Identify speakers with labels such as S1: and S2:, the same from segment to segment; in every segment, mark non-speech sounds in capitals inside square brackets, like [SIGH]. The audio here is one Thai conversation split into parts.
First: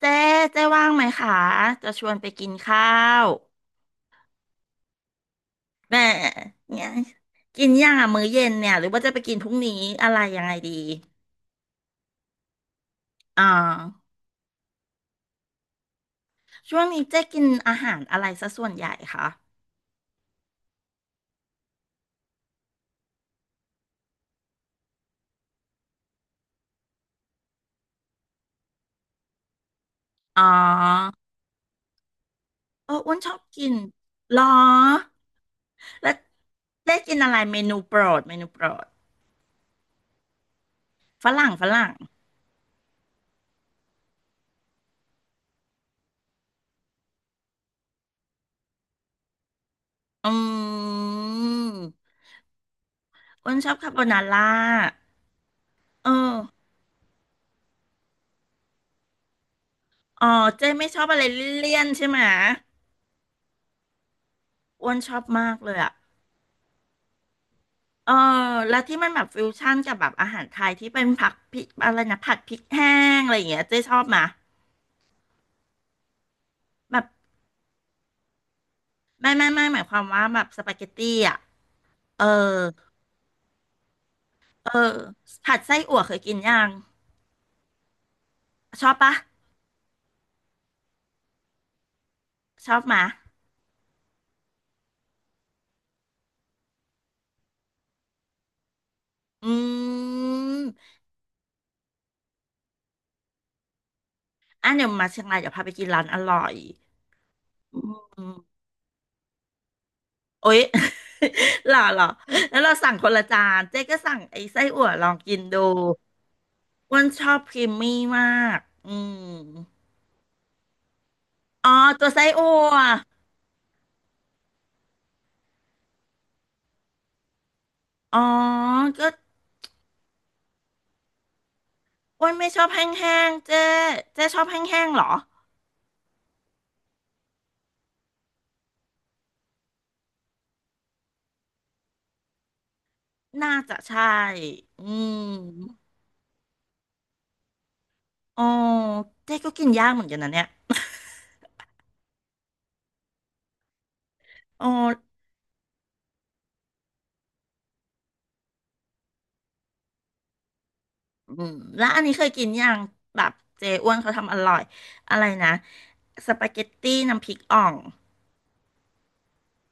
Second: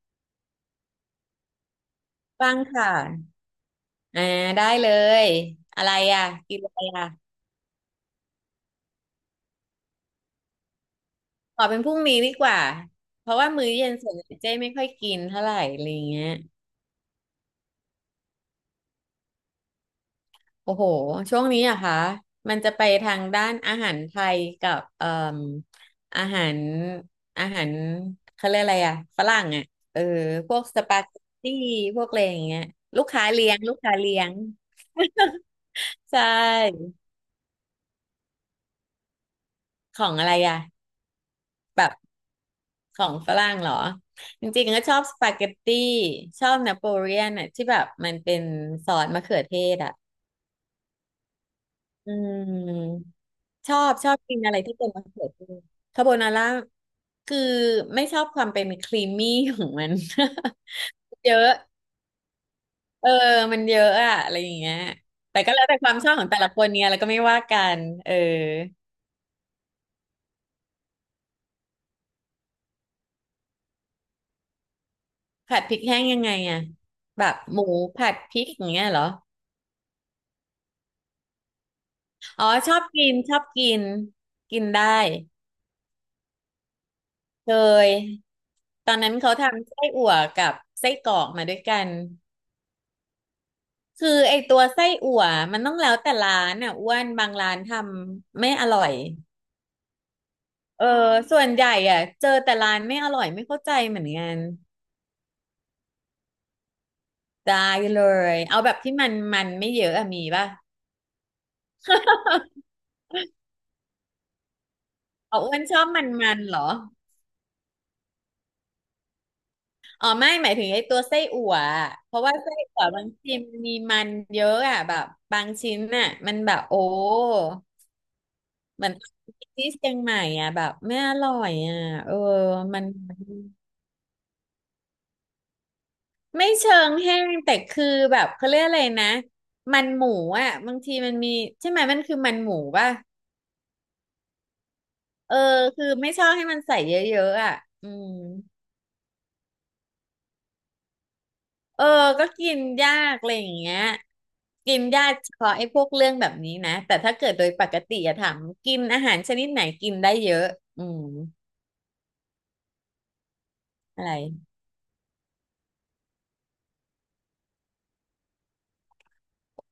S1: เจ๊เจ๊ว่างไหมคะ จะชวนไปกิน
S2: บ้าง
S1: ข้า
S2: ค่ะ
S1: ว
S2: อ่าได้เลยอะไร
S1: แหม่
S2: อ่ะกินอะไร
S1: เนี่ย
S2: อ่ะ
S1: กินอย่างอะมื้อเย็นเนี่ยหรือว่าจะไปกินพรุ่งนี้อะไรยังไงดี
S2: ขอเป็นพรุ่งนี้ดีกว่า เพราะ
S1: อ่า
S2: ว่ามื้อเย็นส่วนใหญ่เจ๊ไม่ค่อยกินเท่าไหร่อะไรเงี้ย
S1: ช่วงนี้เจ๊กินอาหารอะไรซะส่วนใหญ่คะ
S2: โอ้โหช่วงนี้อะคะมันจะไปทางด้านอาหารไทยกับเอ่มอาหารอาหารเขาเรียกอะไรอ่ะฝรั่งอ่ะเออ
S1: อ๋อ
S2: พวกสปาเกตตี้พวกอะไรอย่างเงี้ย
S1: เอออ้วนชอบกิ
S2: ลู
S1: น
S2: กค้าเลี้ยง
S1: หรอ
S2: [LAUGHS]
S1: แล้ว
S2: ใช่
S1: เจ๊กินอะไรเมนูโปรดเมนูโปรด
S2: ของอะไรอ่ะ
S1: ฝรั่งฝ
S2: แบ
S1: รั่ง
S2: บ ของฝรั่งเหรอจริงๆก็ชอบสปาเกตตี้ชอบนาโปเลียนอ่ะที่แบบมันเป็นซอสมะเขือเทศอ่ะ
S1: อืม
S2: อืม
S1: อ้วนชอบคาโบ
S2: ชอบ
S1: นา
S2: กิน
S1: ร่า
S2: อะไรที่เป็นมะเขือเทศคา
S1: เออ
S2: โบนาร่าคือไม่ชอบความเป็นครีมมี่ของมัน
S1: อ๋อเจ๊ไม่ชอบอะไร
S2: [LAUGHS] เยอะ
S1: เลี่ยนๆใช่ไหม
S2: เออมันเยอะอะอะไรอย่างเงี้ย
S1: อ้วนชอบ
S2: แต่
S1: มา
S2: ก็
S1: ก
S2: แล้ว
S1: เล
S2: แต่
S1: ย
S2: ค
S1: อะ
S2: วามชอบของแต่ละคนเนี่ยแล้วก็ไม่ว่ากันเอ
S1: เอ
S2: อ
S1: อแล้วที่มันแบบฟิวชั่นกับแบบอาหารไทยที่เป็นผักพริกอะไรนะผัดพริกแห้งอะไรอย่างเงี้ยเจ๊ชอบมา
S2: ผัดพริกแห้งยังไงอะ
S1: แบบ
S2: แบบหมูผัดพริกอย่างเงี้ยเหรอ
S1: ไม่หมายความว่าแบบสปาเกตตี้อ่ะเออ
S2: อ๋อชอบกินกิน
S1: เอ
S2: ได้
S1: อผัดไส้อั่วเคยกินยัง
S2: เคย
S1: ช
S2: ต
S1: อ
S2: อ
S1: บ
S2: นนั้
S1: ปะ
S2: นเขาทำไส้อั่วกับไส้กรอกมาด้วยกัน
S1: ชอบมา
S2: คือไอตัวไส้อั่วมันต้องแล้วแต่ร้านอ่ะอ้วนบางร้านทำไม่อร่อย
S1: อื
S2: เออ
S1: ม
S2: ส่วนใหญ่อ่ะเจอแต่ร้านไม่อร่อยไม่เข้าใจเหมือนกัน
S1: อ่ะเดี๋ยวมาเชียงรายเดี๋ยวพาไปกินร้านอร่อย
S2: ได้
S1: อื
S2: เล
S1: ม
S2: ยเอาแบบที่มันไม่เยอะอะมีป่ะ
S1: โอ๊ย [LAUGHS] หล่อหล่อแล้วเราสั่งคนละจานเจ๊ก็สั่งไอ้ไส้อั่วลองกิ
S2: เอา
S1: น
S2: อ้ว
S1: ดู
S2: นชอบมันเหรอ
S1: อ้วันชอบครีมมี่มากอืม
S2: อ๋อไม่หมายถึงไอ้ตัวไส้อั่ว
S1: อ๋อ
S2: อะ
S1: ตัว
S2: เพราะ
S1: ไส้
S2: ว่า
S1: อั่
S2: ไส้
S1: ว
S2: อั่วบางทีมันมีมันเยอะอ่ะแบบบางชิ้นน่ะมันแบบโอ้
S1: อ๋อ
S2: เหมือน
S1: ก็
S2: ที่เชียงใหม่อ่ะแบบไม่อร่อยอ่ะเออ
S1: อ้วนไม่ชอบ
S2: มัน
S1: แห้งๆเจ๊เจ๊ชอบแห้งๆเหรอ
S2: ไม่เชิงแห้งแต่คือแบบเขาเรียกอะไรนะมันหมูอ่ะบางทีมันมีใช่ไหมมันคือมันหมูป่ะ
S1: น่าจะใช่ อื
S2: เออ
S1: ม
S2: คือไม่ชอบให้มันใส่เยอะๆอ่ะอืม
S1: อ๋อเจ๊ก็กินยากเหมือนกันนะเนี่ย
S2: เออก็กินยากอะไรอย่างเงี้ย
S1: [LAUGHS] โอ๋อ
S2: กินยากเฉพาะไอ้พวกเรื่องแบบนี้นะแต่ถ้าเกิดโดยปกติอะถามกินอาหารชนิดไหนกินได้เยอะอืม
S1: ืมแล้วอันนี้เคยกินยังแบบเจอ้วน
S2: อะ
S1: เขา
S2: ไร
S1: ทำอร่อยอะไรนะสปาเกตตี้น้ำพริกอ่อง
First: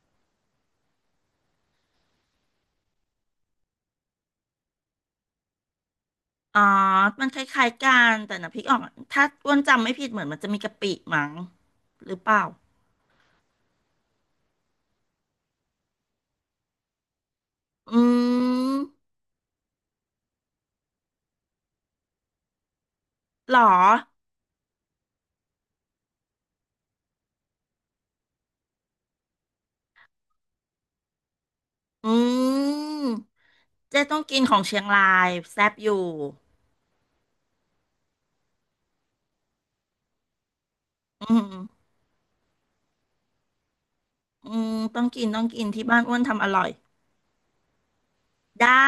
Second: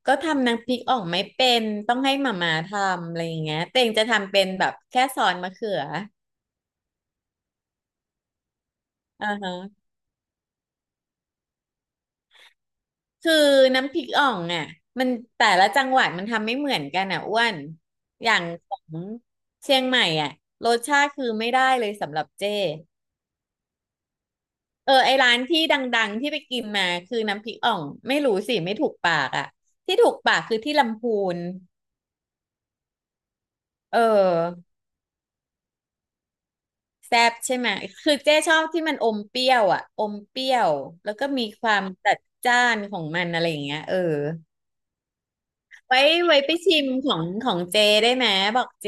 S2: ก็ทำน้ำพริกอ่องไม่เป็นต้องให้หม่าม่าทำอะไรอย่างเงี้ยเต่งจะทำเป็นแบบแค่ซอสมะเขือ
S1: อ๋อมันคล้ายๆกันแต่น้ำพริกอ่องอะถ้า
S2: อ่า
S1: อ้
S2: ฮะ
S1: วนจำไม่ผิดเหมือนมันจะมีกะปิมั้งหรือเปล่า
S2: คือน้ำพริกอ่องอ่ะมันแต่ละจังหวัดมันทำไม่เหมือนกันอ่ะอ้วน
S1: อื
S2: อย่างของ
S1: ม
S2: เชียงใหม่อ่ะรสชาติคือไม่ได้เลยสำหรับเจ้
S1: หรอ
S2: เออไอร้านที่ดังๆที่ไปกินมาคือน้ำพริกอ่องไม่รู้สิไม่ถูกปากอ่ะที่ถูกปากคือที่ลำพูน
S1: อืม
S2: เอ
S1: เจ๊ต้องกินของเชี
S2: อ
S1: ยงรายแซ่บอยู่
S2: แซบใช่ไหมคือเจ๊ชอบที่มันอมเปรี้ยวอ่ะอมเปรี้ยวแล้ว
S1: อื
S2: ก็มีความ
S1: ม
S2: จัดจ้านของมันอะไรอย่างเงี้ยเออ
S1: อืมต้องกินต้องกินที่บ้า
S2: ไว้
S1: นอ้วน
S2: ไว้
S1: ทำอ
S2: ไป
S1: ร่อย
S2: ชิมของเจได้ไหมบอก
S1: ได้
S2: เจ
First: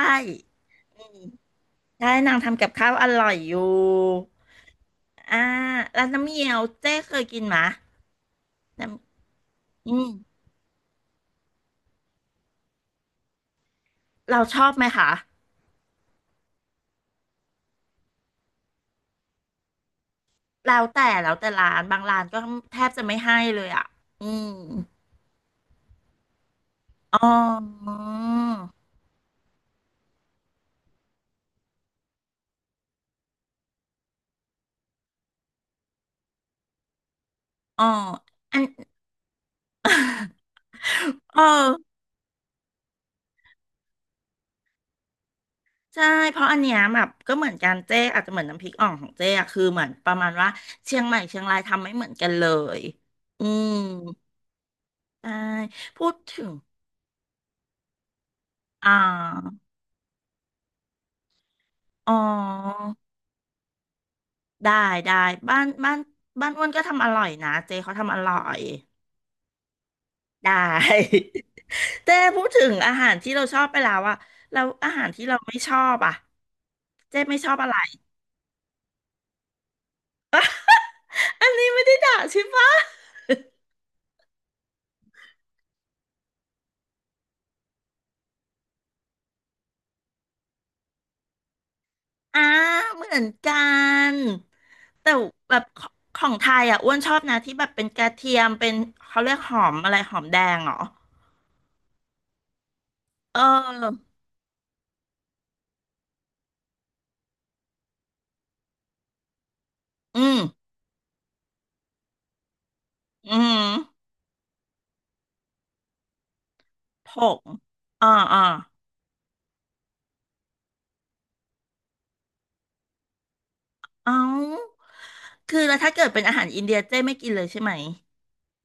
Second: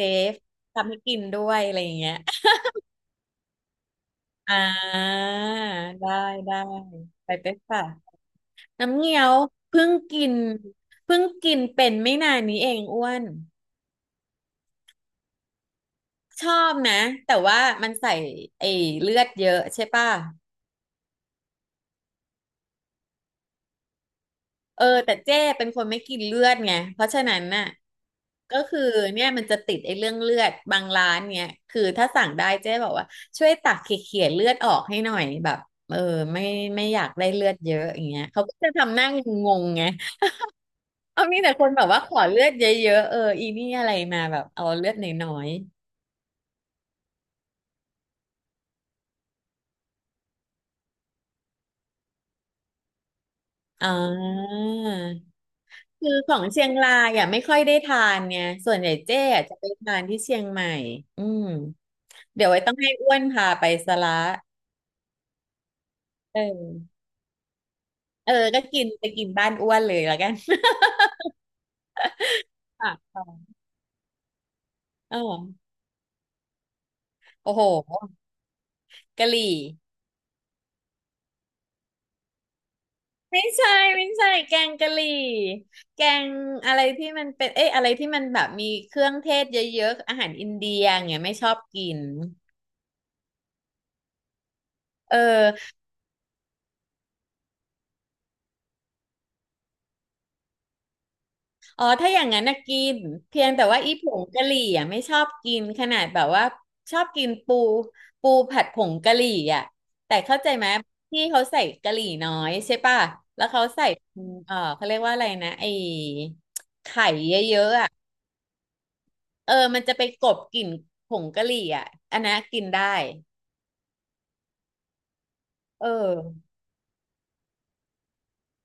S2: ทำให้กินด้วยอะไรอย่างเงี้
S1: ได้
S2: ย
S1: นางทำกับข้าวอร่อยอยู่
S2: อ่า
S1: อ่าแล้ว
S2: ได้
S1: น้ำเงี้ย
S2: ได้
S1: วเจ๊เคย
S2: ไป
S1: กิน
S2: เป็
S1: ไหม
S2: นค่ะ
S1: น้
S2: น้ำเงี้ยวเพิ่
S1: ำอื
S2: ง
S1: ม
S2: กินเป็นไม่นานนี้เองอ้วน
S1: เราชอบไหมคะ
S2: ชอบนะ แต่ว่ามันใส่ไอ้เลือดเยอะใช่ป่ะ
S1: แล้วแต่แล้วแต่ร้านบางร้านก็แทบจะไม่ให้เลยอ่ะอืม
S2: เออแต่เจ้เป็นคนไม่กินเลือดไงเพราะ
S1: อ๋
S2: ฉะ
S1: อ
S2: นั้นน่ะก็คือเนี่ยมันจะติดไอ้เรื่องเลือดบางร้านเนี่ยคือถ้าสั่งได้เจ๊บอกว่าช่วยตักเขี่ยๆเลือดออกให้หน่อยแบบเออไม่ไม่อยากได้เลือดเย
S1: อ๋
S2: อะ
S1: อ
S2: อย่างเงี้ยเขาก็
S1: อัน
S2: จะทำหน้างงๆไงเอามี
S1: เออ
S2: แต่คนแบบว่าขอเลือดเยอะๆเออนี่อะไรมาแบบเอาเลือดน้อย
S1: ใช่เพราะอันเนี้ยแบบก็เหมือนกันเจ๊อาจจะเหมือนน้ำพริกอ่องของเจ๊อะคือเหมือนประมาณว่าเชียงใหม่เชียงรายทำไม่เหมือนกันเลยอืม
S2: ๆอ่า
S1: ใช่พู
S2: คือ
S1: ด
S2: ขอ
S1: ถึ
S2: ง
S1: ง
S2: เชียงรายอ่ะไม่ค่อยได้ทานเนี่ยส่วนให
S1: อ่
S2: ญ่เจ๊อะจะ
S1: า
S2: ไปทานที่เชียงใหม่อืม
S1: อ๋อ
S2: เดี๋ยวไว้ต้องให้อ้วนพาไปสละ
S1: ได้ได้บ้านบ้าน
S2: เอ
S1: บ้านอ้ว
S2: อ
S1: นก็ทำอร่อยนะเจ๊เขาทำอ
S2: เอ
S1: ร่
S2: อ
S1: อย
S2: ก็กินไปกินบ้านอ้วนเลยแล้วกัน
S1: ได้ [LAUGHS] เจ๊พูดถึง
S2: [LAUGHS] ปา
S1: อา
S2: ก
S1: หาร
S2: ซ [LAUGHS] อ
S1: ที่เรา
S2: ย
S1: ชอบไปแล้วอะแล้วอาหาร
S2: เออ
S1: ที่เราไม่ชอบอะเจ๊ไม่ช
S2: โอ้
S1: อบ
S2: โห
S1: อะไร
S2: กะหรี่
S1: [LAUGHS] อันนี้ไม่ได้ด่าใช่ปะ
S2: ไม่ใช่แกงกะหรี่แกงอะไรที่มันเป็น เอ้ยอะไรที่มันแบบมีเครื่องเทศเยอะๆอาหารอินเดียอย่างเงี้ยไม่ชอบกิน
S1: อ่าเหมือนกันแต่
S2: เออ
S1: แบบขของไทยอ่ะอ้วนชอบนะที่แบบเป็นกระเทียมเป็นเขาเรียกหอมอะไรหอมแดงเหรอ
S2: อ๋อถ้าอย่างนั้นนะกิน
S1: เอ
S2: เพียงแต่ว่าอีผ
S1: อ
S2: งกะหรี่อ่ะไม่ชอบกินขนาดแบบว่าชอบกินปูผัดผงกะหรี่อ่ะแต่
S1: อื
S2: เข้า
S1: ม
S2: ใจไหมที่เขาใส่กะหรี่น้อยใช่ป่ะ
S1: อื
S2: แล้วเขา
S1: ม
S2: ใส่เออเขาเรียกว่าอะไรนะไอ้ไข่
S1: ผ
S2: เย
S1: ง
S2: อะๆอ่ะ
S1: อ่าอ่า
S2: เออมันจะไปกลบกลิ่นผงกะหรี่อ่ะอันนั้นกินได้
S1: เอ้าคือแล้ว
S2: เอ
S1: ถ้าเกิดเป็นอาหาร
S2: อ
S1: อินเดียเจ้ไม่กินเลยใช่ไหม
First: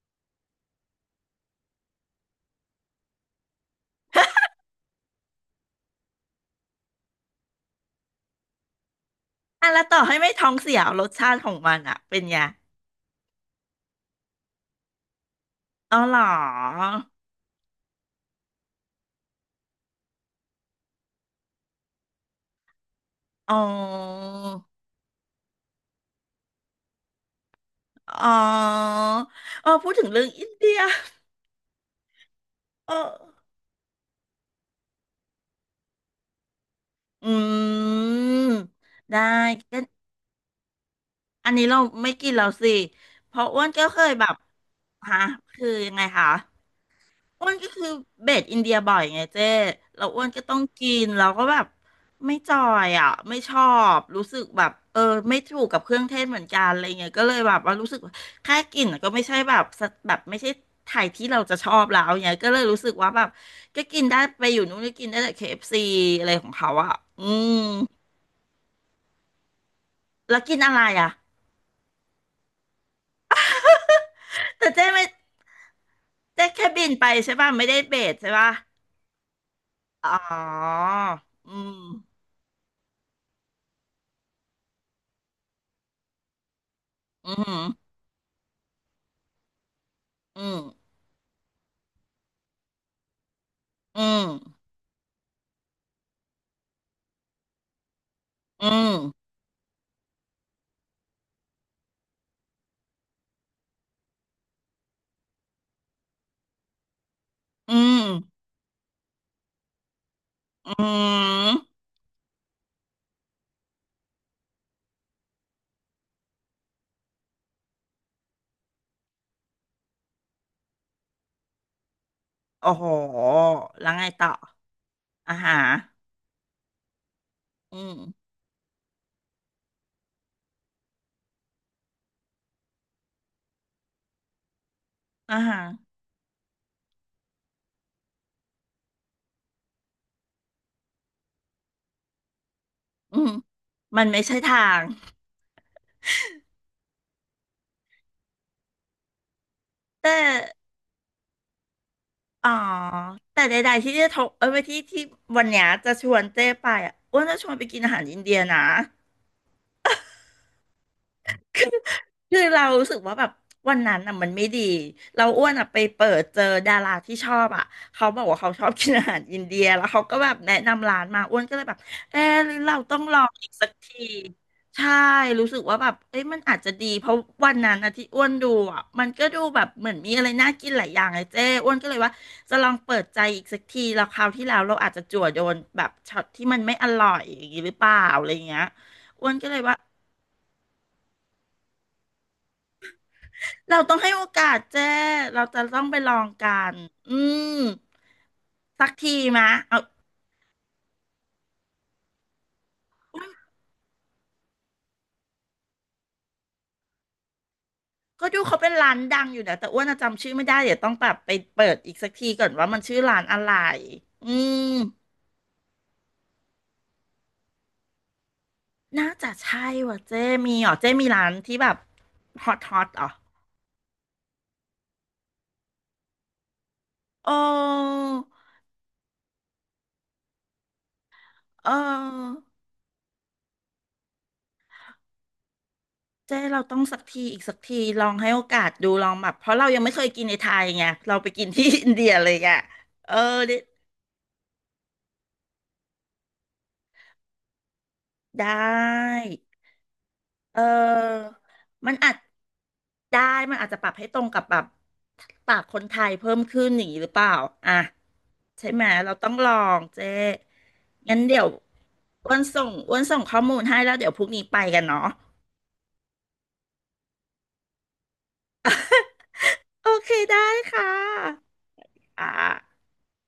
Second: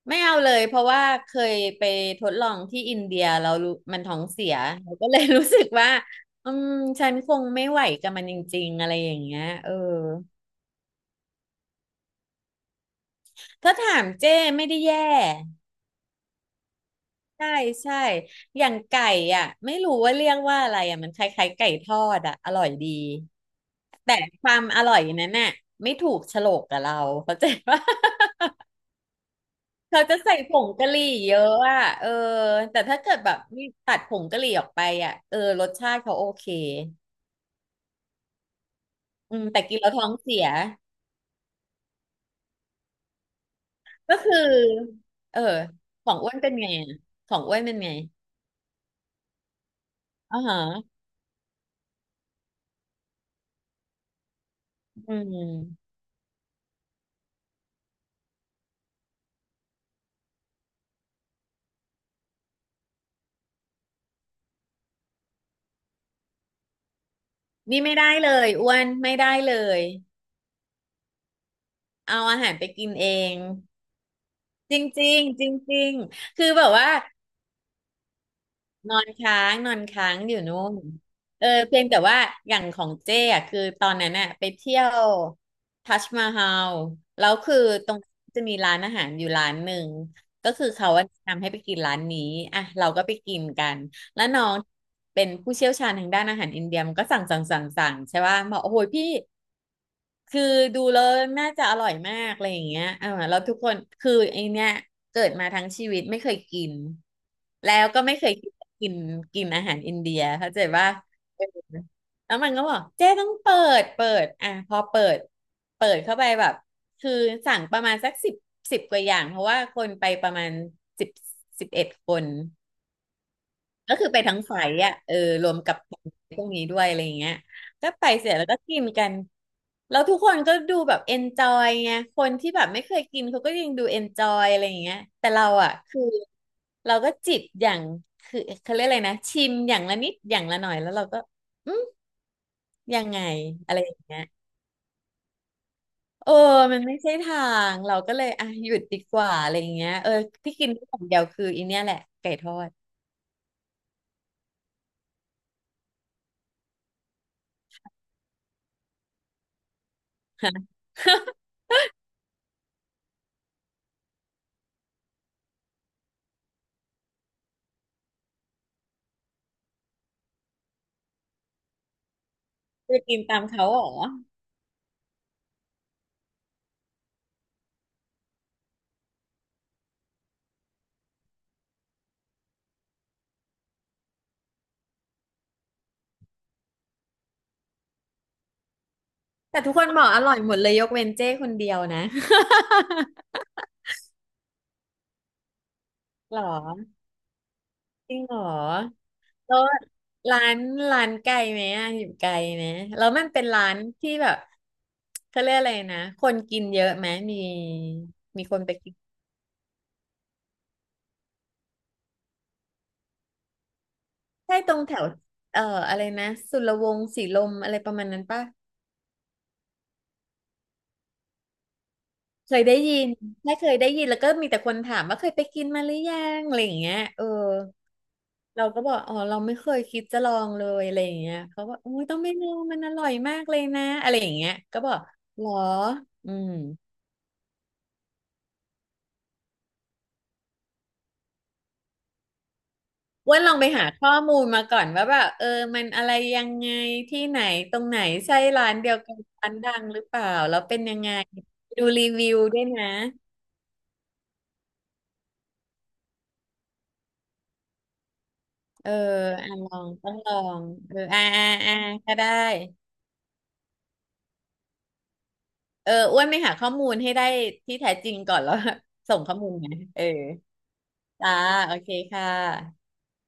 S2: ไม่เอาเลยเพราะว่าเคยไปทดลองที่อินเดียเรารู้มันท้องเสียเราก็เลยรู้สึกว่าอืมฉันคงไม่ไหวกับมันจริงๆอะไรอย่างเงี้ย
S1: อ่ะ
S2: เออ
S1: แล้วต่อให้ไม่ท้องเสียรสชาติของมันอ่ะเป็นไง
S2: ถ้าถามเจ้ไม่ได้แย่
S1: อ๋อเหรอ
S2: ใช่ใช่อย่างไก่อ่ะไม่รู้ว่าเรียกว่าอะไรอ่ะมันคล้ายๆไก่ทอดอ่ะอร่อยดี
S1: อ๋อ
S2: แต่ความอร่อยนั้นน่ะไม่ถูกโฉลกกับเราเข้าใจปะ
S1: อ๋
S2: [LAUGHS]
S1: ออ๋อพูด
S2: เขา
S1: ถึง
S2: จะ
S1: เรื่อง
S2: ใส่
S1: อิน
S2: ผ
S1: เดี
S2: ง
S1: ย
S2: กะหรี่เยอะอ่ะเออแต่
S1: เออ
S2: ถ้าเกิดแบบนี่ตัดผงกะหรี่ออกไปอ่ะเออรสชาติเขาโอเค
S1: อืมได้
S2: อืมแต่กินแล้วท้องเสีย
S1: อันนี้เราไม่กินแล้วสิเพราะอ้วนก็เคย
S2: ก็
S1: แบ
S2: คื
S1: บ
S2: อ
S1: ฮะ
S2: เออ
S1: คือยังไง
S2: ของ
S1: คะ
S2: อ้วนเป็นไงอะของ
S1: อ้ว
S2: อ้
S1: น
S2: วน
S1: ก็
S2: เป็น
S1: คือ
S2: ไง
S1: เบสอินเดียบ่อยไงเจ้เราอ้วน
S2: อ๋อ
S1: ก็ต้องกิ
S2: ฮะ
S1: นเราก็แบบไม่จอยอ่ะไม่ชอบรู้สึกแบบเออ
S2: อื
S1: ไม่ถูกกับ
S2: ม
S1: เครื่องเทศเหมือนกันอะไรเงี้ยก็เลยแบบว่ารู้สึกว่าแค่กลิ่นก็ไม่ใช่แบบสะแบบไม่ใช่ไทยที่เราจะชอบแล้วเนี้ยก็เลยรู้สึกว่าแบบก็กินได้ไปอยู่นู้นก็กินได้แต่ KFC อฟซีอะไรของเขาอ่ะอืม
S2: นี่ไม่ได้เลยอ้วนไม่ได้เลย
S1: แล้วกินอะไรอ่ะ
S2: เอาอาหารไปกินเอง
S1: แต่
S2: จ
S1: เจ๊ไม่
S2: ริงๆจริงๆ
S1: เจ๊
S2: คือแบ
S1: แค่
S2: บ
S1: บิ
S2: ว่า
S1: นไปใช่ป่ะไม่ได้เบสใช่ป่ะ
S2: นอนค้างนอนค้า
S1: อ๋อ
S2: งอยู่นู่นเออ
S1: อื
S2: เพียงแต่
S1: ม
S2: ว่าอย่างของเจ้อะคือตอนนั้นน่ะไปเที่ยวทัชมาฮาลแล้
S1: อื
S2: วคื
S1: ม
S2: อตรงน้จะมีร้านอาหารอยู่ร้านหนึ่ง
S1: อื
S2: ก็
S1: ม
S2: คือเขาอะแนะนำให้ไปกินร้านนี้อ่ะเราก็ไปกินกัน
S1: อื
S2: แล้
S1: ม
S2: วน้องเป็นผู้เชี่ยวชาญทางด้านอาหารอินเดียมันก็สั่งใช่ป่ะบอก
S1: อื
S2: โอ้โห
S1: ม
S2: พี่ คือดูแล้วน่าจะอร่อยมากอะไรอย่างเงี้ยออแล้วทุกคนคือไอเนี้ยเกิดมาทั้งชีวิตไม่เคยกิน
S1: อื
S2: แล้วก็
S1: ม
S2: ไม่เคยกินกินกินอาหารอินเดียเข้าใจ
S1: อื
S2: ว่าเออ
S1: ม
S2: แล้วมันก็บอกเจ๊ต้องเปิดอ่ะพอเปิดเข้าไปแบบคือสั่งประมาณสักสิบกว่าอย่างเพราะว่าคนไปประมาณสิบสิบเอ็ดคน
S1: โอ้โหแล้ว
S2: ก็
S1: ไง
S2: คือไป
S1: ต่อ
S2: ทั้งไฟอ่ะเออ
S1: อา
S2: ร
S1: หา
S2: วม
S1: ร
S2: กับพวกนี้ด้วยอะไรอย่างเงี้ย
S1: อื
S2: ก็ไปเส
S1: ม
S2: ร็จแล้วก็กินกันแล้วทุกคนก็ดูแบบเอนจอยไงคนที่แบบไม่เคยกินเขาก็ยังดูเอนจอยอะไรอย่างเงี้ยแต่
S1: อา
S2: เรา
S1: หาร
S2: อ่ะคือเราก็จิบอย่างคือเขาเรียกอะไรนะชิมอย่างละนิดอย่างละหน่อยแล้วเราก็อืมยัง
S1: อื
S2: ไง
S1: ม
S2: อะไรอย่าง
S1: มัน
S2: เงี้
S1: ไม่
S2: ย
S1: ใช่ทาง
S2: เออมันไม่ใช่ทางเราก็เลยอ่ะหยุดดีกว่าอะไรอย่างเงี้ยเอ
S1: แต่
S2: อที่กินที่อย่างเดียวคืออีเนี่ยแหละไก่ท
S1: อ๋อ
S2: อด
S1: แต่ใดๆที่จะทกเอ้ยที่ที่วันเนี้ยจะชวนเจ๊ไปอ่ะอ้วนจะชวนไปกินอาหารอินเดียนะ
S2: ฮะ [LAUGHS]
S1: คือเรารู้สึกว่าแบบวันนั้นอ่ะมันไม่ดีเราอ้วนอ่ะไปเปิดเจอดาราที่ชอบอ่ะเขาบอกว่าเขาชอบกินอาหารอินเดียแล้วเขาก็แบบแนะนำร้านมาอ้วนก็เลยแบบเออหรือเราต้อ
S2: จะ
S1: งล
S2: กิ
S1: อ
S2: น
S1: ง
S2: ตาม
S1: อีก
S2: เขา
S1: สัก
S2: เหรอ
S1: ทีใช่รู้สึกว่าแบบเอ้ยมันอาจจะดีเพราะวันนั้นอ่ะที่อ้วนดูอ่ะมันก็ดูแบบเหมือนมีอะไรน่ากินหลายอย่างเลยเจ้อ้วนก็เลยว่าจะลองเปิดใจอีกสักทีแล้วคราวที่แล้วเราอาจจะจั่วโดนแบบช็อตที่มันไม่อร่อยอย่างนี้หรือเปล่าอะไรอย่างเงี้ยอ้วนก็เล
S2: แต่
S1: ย
S2: ทุ
S1: ว่า
S2: กคนบอกอร่อยหมดเลยยกเว้นเจ้คนเดียวนะ [LAUGHS]
S1: เราต้องให้โอกาสเจ้ เราจะต้องไปลอง
S2: หร
S1: กัน
S2: อ
S1: อืม
S2: จริงเหรอ
S1: สักทีมะ
S2: แล้ว
S1: เอา
S2: ร้านร้านไกลไหมอะอยู่ไกลไหมแล้วมันเป็นร้านที่แบบเขาเรียกอะไรนะคนกินเยอะไหมมี
S1: ก็ดู
S2: มีค
S1: เขา
S2: น
S1: เป็
S2: ไป
S1: นร้า
S2: กิน
S1: นดังอยู่นะแต่อ้วนอะจำชื่อไม่ได้ เดี๋ยวต้องแบบไปเปิดอีกสักทีก่อนว่ามันชื่อร้านอะไร อื
S2: ใช่
S1: ม
S2: ตรงแถวเอ่ออะไรนะสุรวงศ์สีลมอะไรประมาณนั้นปะ
S1: น่าจะใช่ว่ะเจ้มีเหรอเจ้มีร้านที่แบบฮ
S2: เค
S1: อต
S2: ย
S1: ฮ
S2: ได้
S1: อต
S2: ยิ
S1: เห
S2: น
S1: อ
S2: ไม่เคยได้ยินแล้วก็มีแต่คนถามว่าเคยไปกินมาหรือยังอะไรอย่างเงี้ยเออ
S1: โอ้
S2: เราก็บอกอ๋อเราไม่เคยคิดจะลองเลยอะไรอย่างเงี้ยเขา
S1: เอ
S2: บอกโอ้ยต้องไม่
S1: อ
S2: ลองมันอร่อยมากเลยนะอะไรอย่างเงี้ยก็บอกหรออื
S1: เจ้
S2: ม
S1: เราต้องสักทีอีกสักทีลองให้โอกาสดูลองแบบเพราะเรายังไม่เคยกินในไทยไงเราไปกินที่อินเดียเลยอ่ะเออ
S2: อ้ว่าลอ
S1: ได้
S2: งไปหาข้อมูลมาก่อนว่าแบบเออมันอะไรยังไงที่ไหนตรงไหนใช่
S1: ได้
S2: ร้านเดียวกันร้านดังหรือเปล่าแล้
S1: เอ
S2: วเป็นยังไง
S1: อ
S2: ดู
S1: มัน
S2: รี
S1: อาจ
S2: วิวด้วยนะ
S1: ได้ มันอาจจะปรับให้ตรงกับแบบปากคนไทยเพิ่มขึ้นอย่างนี้หรือเปล่าอ่ะใช่ไหม
S2: เออ
S1: เราต้องล
S2: อ่ะ
S1: อ
S2: ลอ
S1: ง
S2: ง
S1: เจ๊
S2: ต้องลองเออ
S1: งั้นเดี๋ยว
S2: ก็ได้
S1: อ้วนส่งข้อมูลให้แล้วเดี๋ยวพรุ่งนี้ไปกันเนาะ
S2: เอออ้วนไปหาข้อมูลให้ได้ที่แท้จริงก่อนแล้ว [LAUGHS] ส่งข้อมูลไง
S1: โอ
S2: เออ
S1: เคได้ค่
S2: จ้า
S1: ะ
S2: โอเคค่
S1: อ่า
S2: ะ